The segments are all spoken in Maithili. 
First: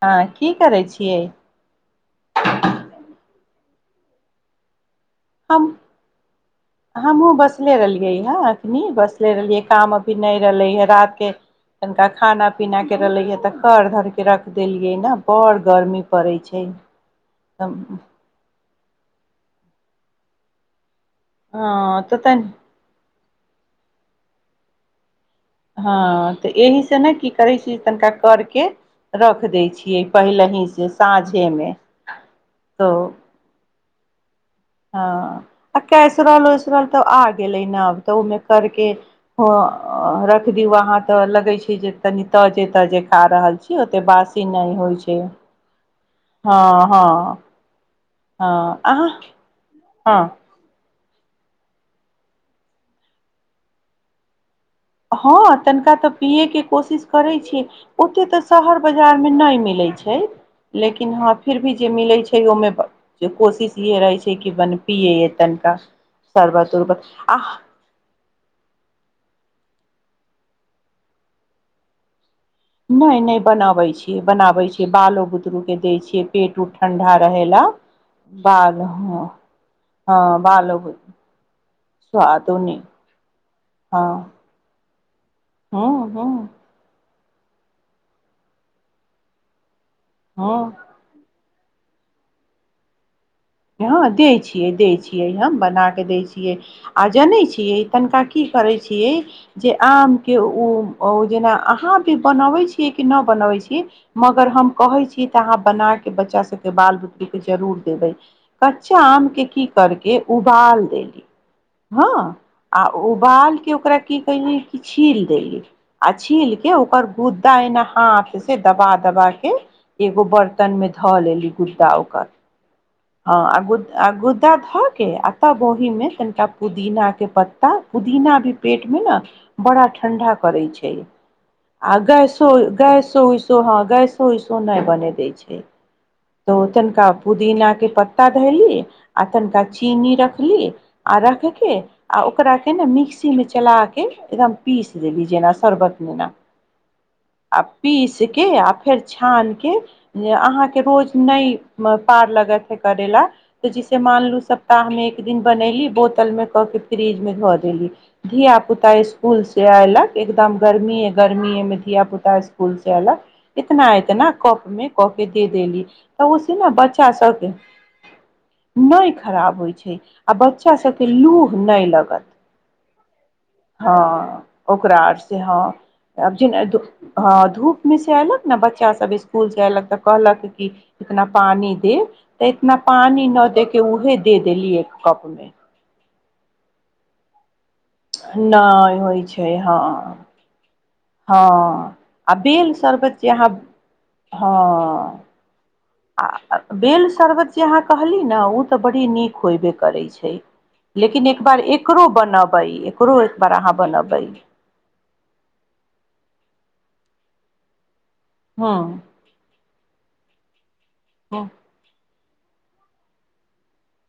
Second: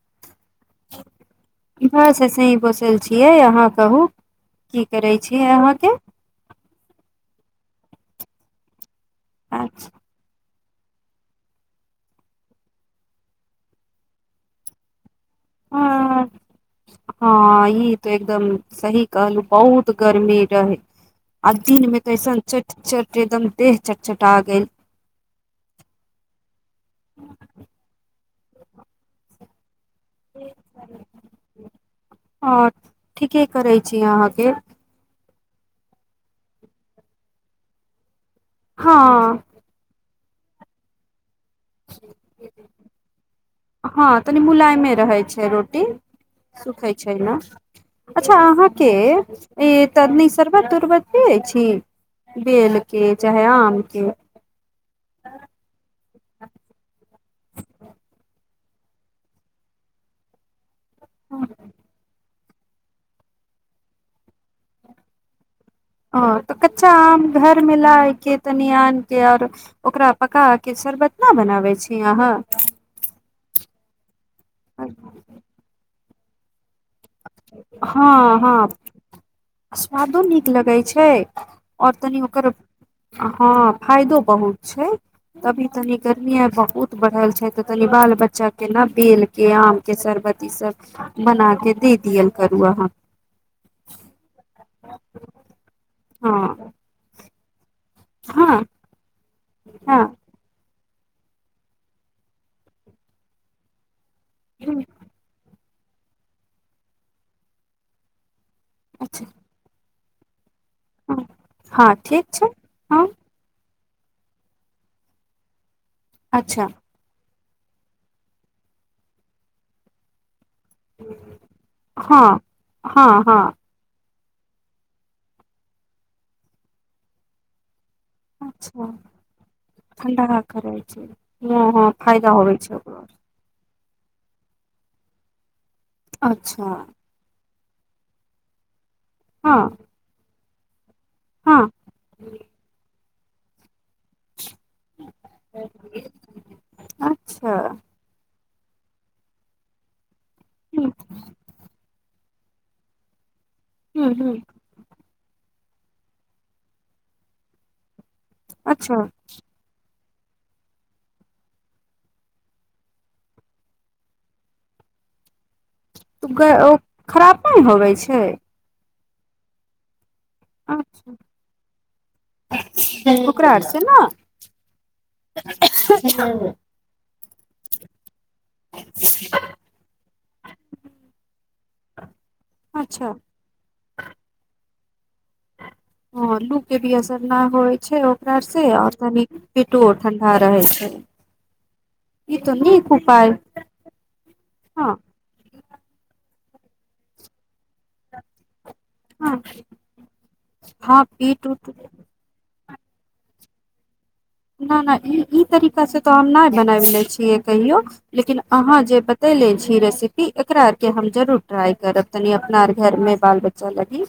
आ वास सही बैसल छियै अहाँ कहू की करै छी अहाँके बस ले रहलियै ह अखनी बस रहलियै काम अभी नहि रहले ह रात के तनिका खाना पीना के रहले ह तऽ कर धर के रख देलियै न बड़ गर्मी हँ पड़ै छै ई तऽ एकदम सही कहलहु बहुत गर्मी रहै अ हँ दीनमे तऽ कैसन तनि चट चट एकदम देह चट चटा गेल हँ तऽ एहिसँ ने की करै छी तनिका करके के रख दै छी पहिले हीसँ साँझेमे और तऽ ठीके करै छी अहाँके हँ आ कैसराल ओसरल तऽ आ गेल लै नाव तऽ ओमे करके हँ रख द वहाँ त अलग छै जे तनी तऽ जेतऽ जे खा रहल छी ओते हँ तनि बासी नहि मुलायमे होइ छै रहै रोटी हँ सुखै हँ छै ने अच्छा हँ अहाँके अहाँ ई तनि हँ सरबत उरबत पिय छी बेलके चाहे आम के हँ तनिका तऽ पियैके कोशिश करैत छीियै ओतेक तऽ शहर बाजारमे नहि मिलैत छै लेकिन हँ फिर भी जे मिले छै ओमे कोशिश इहे रहै छै कि बन पिये तनि ओ तऽ कच्चा आम घरमे लाएके तनी आमे के आऔर ओकरा पका के शरबत न बनाबै छी अहाँ नहि नहि बनाबै छी बनावे छै बालो बुतरु के देय छै के पेट उठ हँ हँ हँ स्वादो हँ नीक लगै बालो छै और तनी ओकर स्वादो नहि हँ हँ फायदो बहुत छै तभी तनी हूँ हूँ गर्मी बहुत बढ़ल छै हे त कनि बाल बच्चा के ने बेल के आम के शर्बत ई हँ सब बना के से पियल करू अहाँ हँ दै छियै दै छियै हम बना कऽ दैत छियै हँ आ जनै छियै कि तनिका की हँ करै छियै जे हँ आमके ओ ओ जेना अहाँ भी बनबैत छियै कि नहि बनबैत छीियै मगर हम कहै छी तऽ अहाँ बना के बच्चा सबके बाल बतरू के जरूर देबै कच्चा अच्छा आम के की करके ए उ उबाल देली हँ ठीक हँ छै आ हँ उबालके ओकरा की कहल कि छील देली आ छििल अच्छा के ओकर गुदा त एना हाथ से दबा दबा के एगो बर्तन तन मे ध लेली गुदा हँ ओकर हँ गुदा गु प धऽ के आ तऽ ओहि मे कनिका पुदीना के पत्ता पुदीना भी पेट अच्छा में न बड़ा ठंडा करे करै छै हँ हँ आ फायदा गैसो होबै छै ओकरो गैसो उसो ह गैसो उैसो नहि बन दै छै तो अच्छा तनका पुदीना पत्ता धैली आ हँ तननका चीनी रख की आ राख हँ के आ ओकरा के ने मिक्स मिक्सी मे चला एकदम पीस दे ली न शरबतमे न अच्छा आ पीस के आ फेर छान के जे अहाँके ह रोज नहि पार लक करैला तऽ जिसे ह ह मानलू सप्ताहमे एक दिन बनैली बोतल में कऽ के फ्रिज मे धऽ देली धिया अच्छा पुता स्कूल से ऐलक एकदम गर्मीए गर्मीे में धिया पुता स्कूल से एलक इतना एतना कप में क के दे देली तऽ ग ओहिसे ओ ने बच्चा खराब सबके नहि होबै छै नहि खराब होइ छै आ बच्चा सबके अच्छा लूह नहि लगत ओकरा आर से हँ ने ओकरा आर से हँ आब जेना ह धूप मिस आल ने बच्चा सब स्कुल से अयलक तऽ कहलक कि इतना पानी दे तऽ इतना अच्छा पानी न देके उहे दे देलियै कपमे ह लू के भी असर ना होय छै ओकरा से आऔर नहि होइ तनि छै हँ पिटु ठंडा रहे छै हँ आ ई तो बेल नीक शर्बत उपाय अहाँ हँ आ बेल शरबत जे अहाँ कहली ने उ बी हँ नीक होब करै छै हँ लेकिन पीट एक उट एकरो बन एकरो एक बार अहाँ बनब न नहि ई ई तरीका से त आ नहि बनाब ले छी क कहियौ लेकिन हूँ अहाँ जे बतैेले छी रेसिपी एकरा के हम जरुरर हूँ ट्राई करब तनी अपनार घर मे बाल बच्चा लगे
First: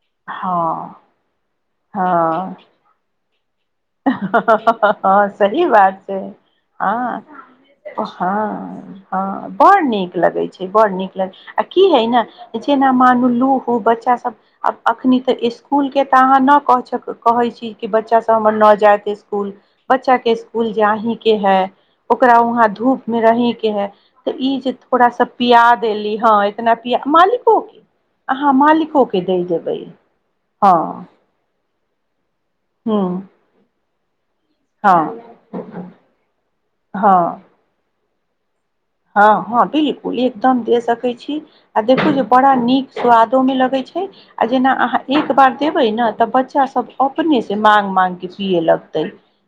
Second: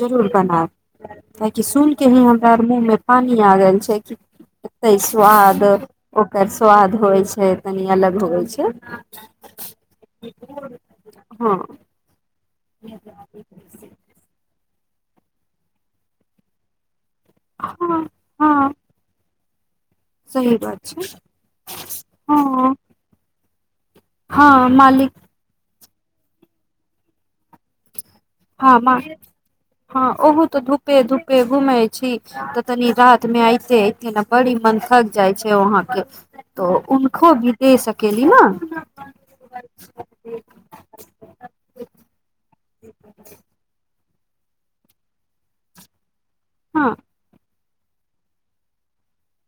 जरूर हँ बनाब ताकि सुन के ही हँ हमरा मुँह मे पान आग छै क ह हँ सही बात छै स्वाद होइ हँ छै तनी अलग होइ छै हँ हँ बड़ नीक लगै छै बड़ नीक लग आ हँ की है ने जेना मानू लू ह बच्चा सब आब अखनी तऽ स्स्कूल के तऽ अहाँ नहि कह सक कहै छी कि हँ बच्चा सब हँ जात सकूल बच्चा के सही स्कूल बात छै जहीं के है ओकरा वहां हँ धूप में रहहि के है तऽ ई हँ जे थोड़ा मालिक सा प्याज देेली हँ इतना पिया मालिको की ह हँ ओह तऽ धूपे हँ धूपे घुमै छी तनी ह रातमे आइत कियाकि हम बड़ी मन थक हँ जाइ छै वहा के तो उनको हँ भी दे सक केली न हँ हँ बिलकुल एकदम दे सकै छी आ देखू जे बड़ा नीक स्वादो मे लगै छै आ जेना अहाँ एक बार देबै न त बच्चा सब हँ अपने जे माग मागके पिये लगतै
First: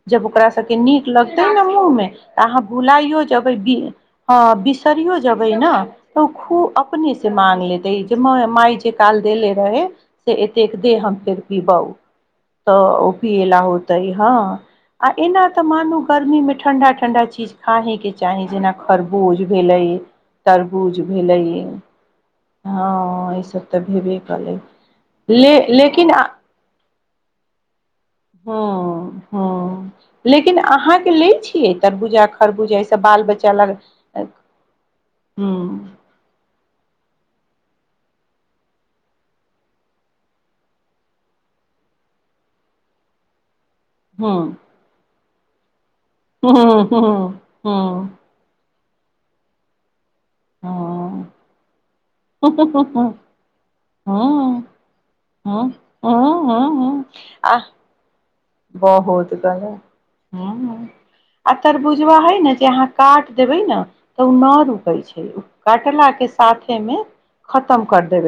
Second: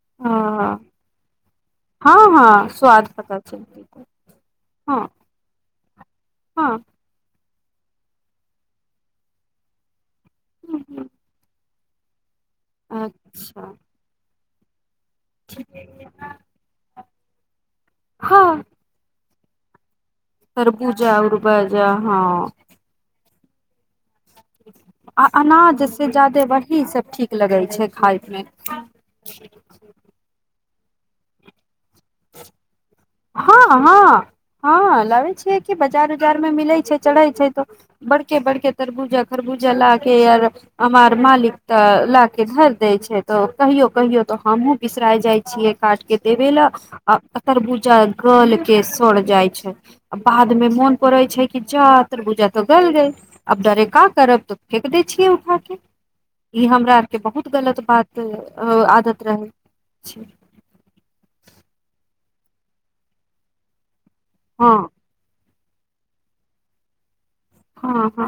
जब ओकरा सभके हँ नीक लगतै न मुँहमे तऽ अहाँ हँ स्वाद भुलाइयौ पता जेबै बी चलतै हँ हँ बिसरियो जेबै न तऽ ओ खूब हँ अपने से माग लेतै जे माय माय जे काल देेले रहै से एतेक दे हम फेर पिबौ तऽ ओ पीए ल अच्छा होते हँ आ एना तऽ मानू गर्मी मे ठंडा ठंडा चीज खा हे के चाही जेना तरबूज भेलै सरबूजा उरबूजा हँ हँ ई सब तऽ भेबे कलै आ ले अनाज से लेकिन आ जादे वही सब ठीक लगै छै खाय मे हँ हँ लेकिन अहाँ के लेय छियै तरबुजा खरबुजा ई सब हँ हँ हँ लाबै छियै कि हँ बाजार उजारमे मिलैत छै चढ़ै छै तऽ बड़के बड़के तरबूजा खरबूजा ला के आर हमार मालिक तऽ ला के धर देय छै तो कहियो कहियो तो हँ हमहुँ बिसरा जाय छिये काट के देबे ल हँ आ हँ हँ तरबुज हँ चा ग लगी के स्वर जाइ छै आ बादमे मोन पड़ैत हँ छै कि जा तरबुजा तऽ गलइ गेल आब डरे का करब हँ तऽ फेेक देय छियै उठा हँ के ई हँ हँ हमरा आर के बहुत आ गलत बात य बहुत त ह अर बुझबा है ने जे अहाँ काट देबै ने तऽ ओ नहि हँ रुकै छै कटला के साथे मे हँ हँ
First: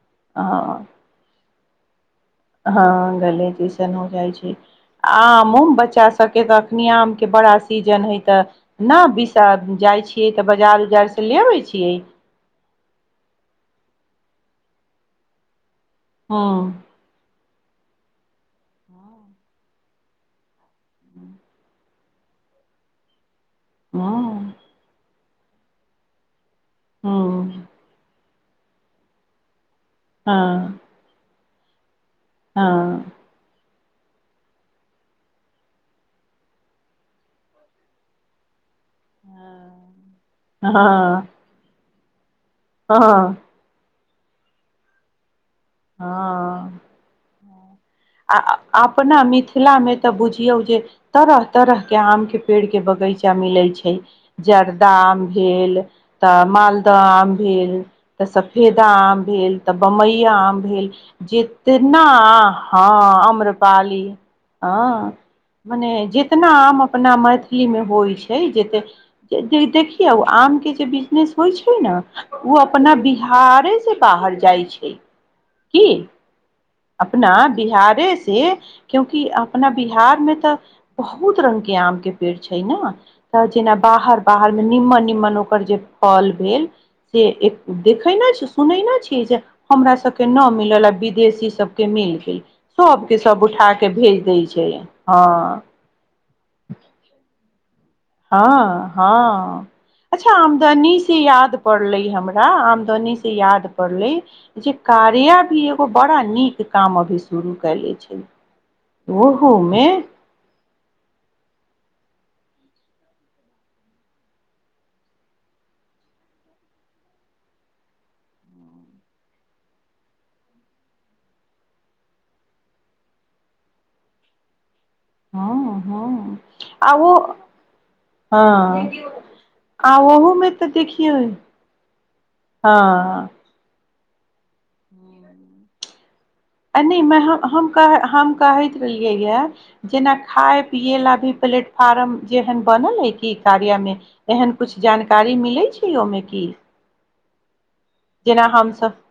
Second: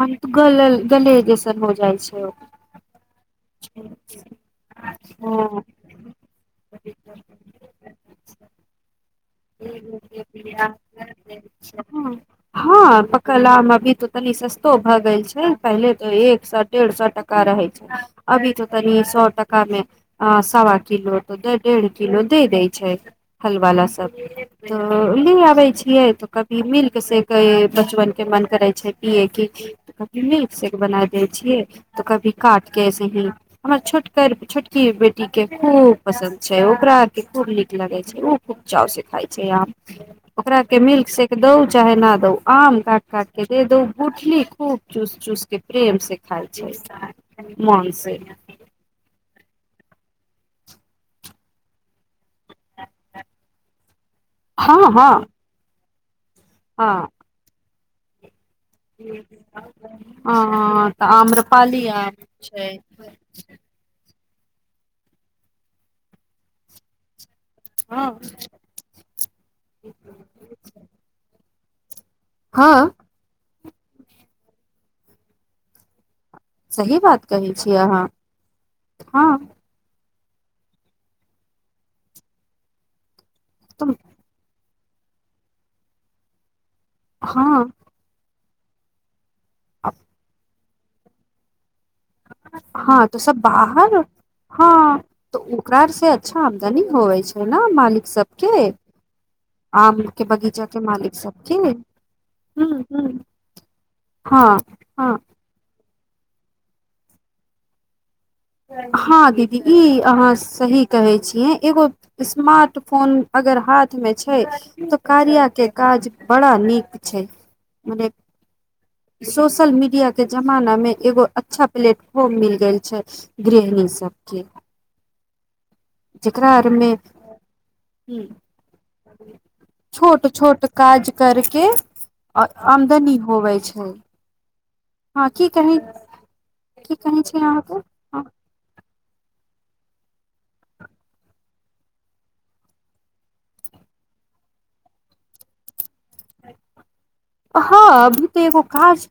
हम त गल हँ गल जे हो जाइ छै हँ गले जइसन हो जाइ छै आमो हँ बच्चा सबके तऽ आमके बड़ा सीजन हइ तऽ नहि त छ बै छिय हँ पकल आम अभी तो तनी सस्तो भए गेल छै पहिले तऽ एक सए हँ डढ़ सए टका रहै अभी तऽ तनी सए टका मे अ सवा किलो तऽ डेढ़ किलो दे दै छै हलवाला सब हँ तऽ ली आबै छियै तऽ की मिल्क से क हँ बचपन के मन करै छै पियए की मिल्क शेक से हँ एक बना दै छियै तऽ कभी काटके ऐसे हँ ही हमर छोट छोटकी बेटी के खूब पसंन्द छै ओकरा आर के खूब निक लगे छै खूब चाावस खाइ छै आ हँ ओकरा के मिल्क हँ सेेक दो चाहे न त आम हँ कााद द उठली खूब चुस चुस के प्रेम सिखाय हँ छै ह आ अपन ने अम मिथिला मे तऽ बुझियौ जे तरह तरहके आमके पेड़ के बगीचा मिलैत छै हँ जरदा हँ आम भेल त मालदह हँ अमभर तऽ सत फेदा आम भेल तऽ बमबइया आम भेल हँ तऽ आम्रपाली जतना आम छै हँ अम्रपाली हँ मने जितना आम अपना मत ई मे हँ होइ छै जे देखियौ आम के जे बिजनेस होइ छै ने ओ अपना बिहार से बाहर जाइ छै की सही बात अपना कहै छी अहाँ बिहारे से क्यूकि हँ अपना बिहारमे तऽ बहुत रंगग के आम के पेड़ छै ने त जेना तऽ बाहर बाहर निमन निमन ओकर जे फल भेल से हँ देखै नहि छै सुनै नहि छी जे हमरा सबके नाम मिलल विदेशी सबके मिल गेल हँ सबके तऽ सब उठा के बाहर भेज दै छै हँ तऽ उकर से अच्छा आमदनी होै छै ने मालिक सबके हँ हँ आम के अच्छा बगीचा के आमदनी से मालिक सबके याद पड़ले हमरा हूँ हूँ आमदनी से याद पड़लै हँ जे हँ कार्य भी बड़ा नीक काम अभी शुरू कयले छै हँ दीदी ओहूमे ई अहाँ सही कहै छियै एगो स्मार्ट फोन अगर हाथ मे छै तऽ कार्य के काज बड़ा नीक छै मने सोशल मीडिया के जमाना मे एगो अच्छा प्लेटफॉर्म मिल गेल छै गृहणी सबके हँ हँ जेकरा आरमे आ ओ हँ आ छोट ओहूमे छोट तऽ काज देखियौ करके हँ आमदनी आ होबै छै हँ की कही आ की नहि कहै छै हम अहाँके कह हम कहैत रहलियै यए जेना खाय पियए ला भी प्लेटफार्म जेहन बनल है कि कार्य मे एहन कुछ जानकारी मिलै छै ओहिमे क हँ अभी तऽ एगो काज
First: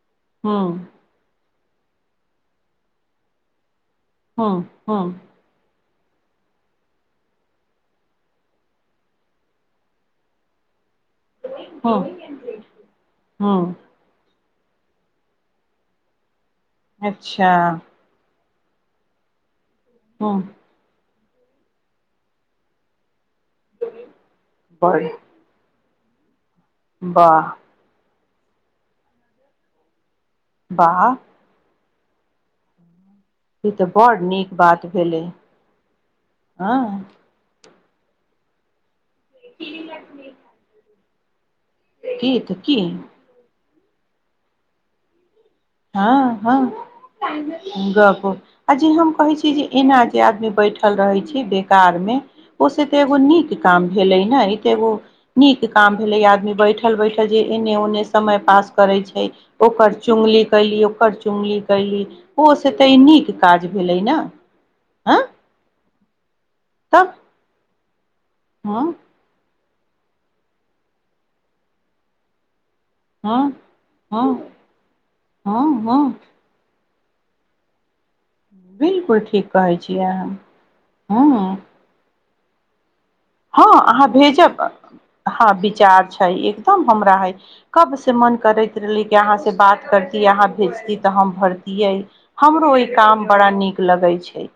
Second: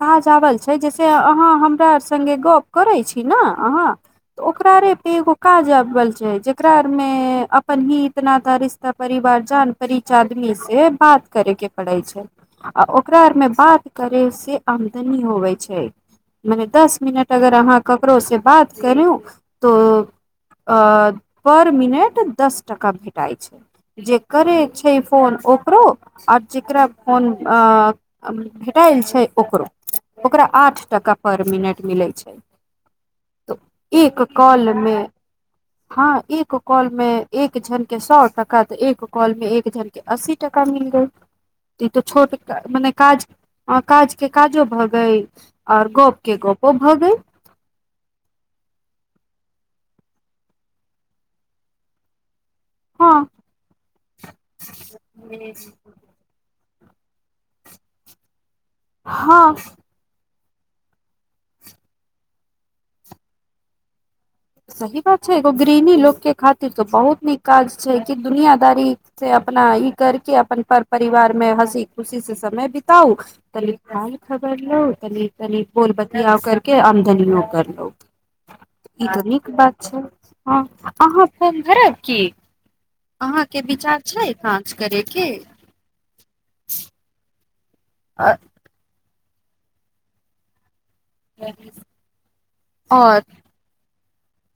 काज आबल हूँ छै जैसे अहाँ हम कर सगे गप करै छी ने अहाँ त हूँ ओकरा रे हूँ पे एगो काज जुड़ल छै जेकरा आर मे अपन ही इतना त रिश्ता परिवार जान परच आदमी से बात करे के हूँ पड़ै छै आ ओकरा आरमे हूँ बात करे से आमदनी होैबै छै मने दस मिनट अगर अच्छा अहाँ ककरो से बात करू तऽ हूँ अ पर मिनट दस टाका मिलत छै जे करै छै बड़ फोन ओकरो आओर जकरा फोन वाह आ आएल छै ओकरो ओकरा आठ वाह टाका पर मिनट मिलै छै त ई तऽ बड़ एक नीक बात कॉलमे भेलै हँ एक हँ कॉलमे एक झंट सए टका तऽ एक कॉल में एक दिन के अस्सी टका मिलतेय ई तऽ छोट की तऽ की मने काज आ काज के काजो भऽ गेलय हँ हँ गप आ जे हम कहै छी जे एना जे आदमी बैठल रहै छै बेकार मे ओ से ते हँ एगो नीक काम भेले ने ई ते एगो नीक काम भेले आदमी बैठ बैठल बैठल जे एन्ने ओन्ने समय पास करै छै हँ ओकर चुगली कयली ओकर चुङ्गली कयली ओ से तऽ ई नीक काज भेलै ने सही हँ बात छै गृहणी लोकके तऽ तब बहुत नीक काज छै हँ दुनियादारी से अपना ई करके अपन पर परिवार मे हँसी खुशी से समय बितबै बताउ हँ तनी कन हँ खबर ल त हँ तनी बोल हँ बतिया करके कनियो करलो ई बिलकुल तो नीक ठीक बात कहै छै छियै अहाँ ह अहाँ फोन हँ धरब की अहाँके हँ विचार अहाँ छै भेजब काज करे के हँ विचार छै एकदम हमरा हइ कब से मन करैत रहली कि यहाँ से बात करती यहाँ भेजती त हम भरतियै हमरो ओहि और काम बड़ा नीक लगे छै छै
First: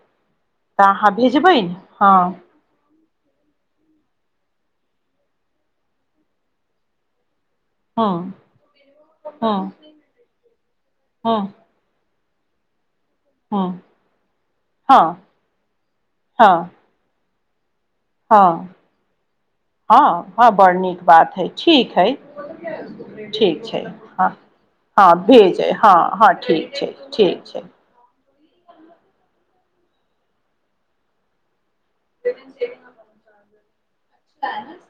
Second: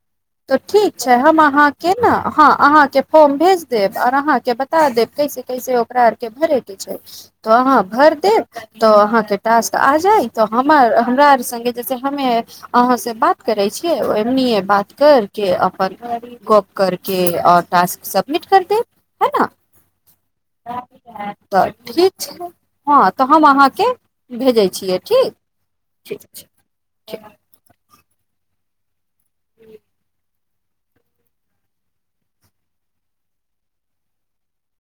तऽ ठीक छै हम अहाँके ने हँ अहाँके हम भेज देब आऔर अहाँके बता देब कैसे कैसे ओकरा आर के भरे के छै तो अहाँ भर हँ देब तो अहाँ के हँ टास्क हँ आ जाय तो हम हमरा आर हँ सगे जसे हमे अहाँ से बात करै हँ छै एम ए बात करके अपन गप हँ करके आओर टास्क सबमिट कर हँ दे है न हँ हँ बड़ नीक बात हइ तऽ ठीक हइ छै हँ तऽ हम ठीक छै अहाँके हँ भेजै छियै हँ ठीक भेजै हँ हँ ठीक छै ठीक छै हुँ [unintelligible] त ने [inaudible]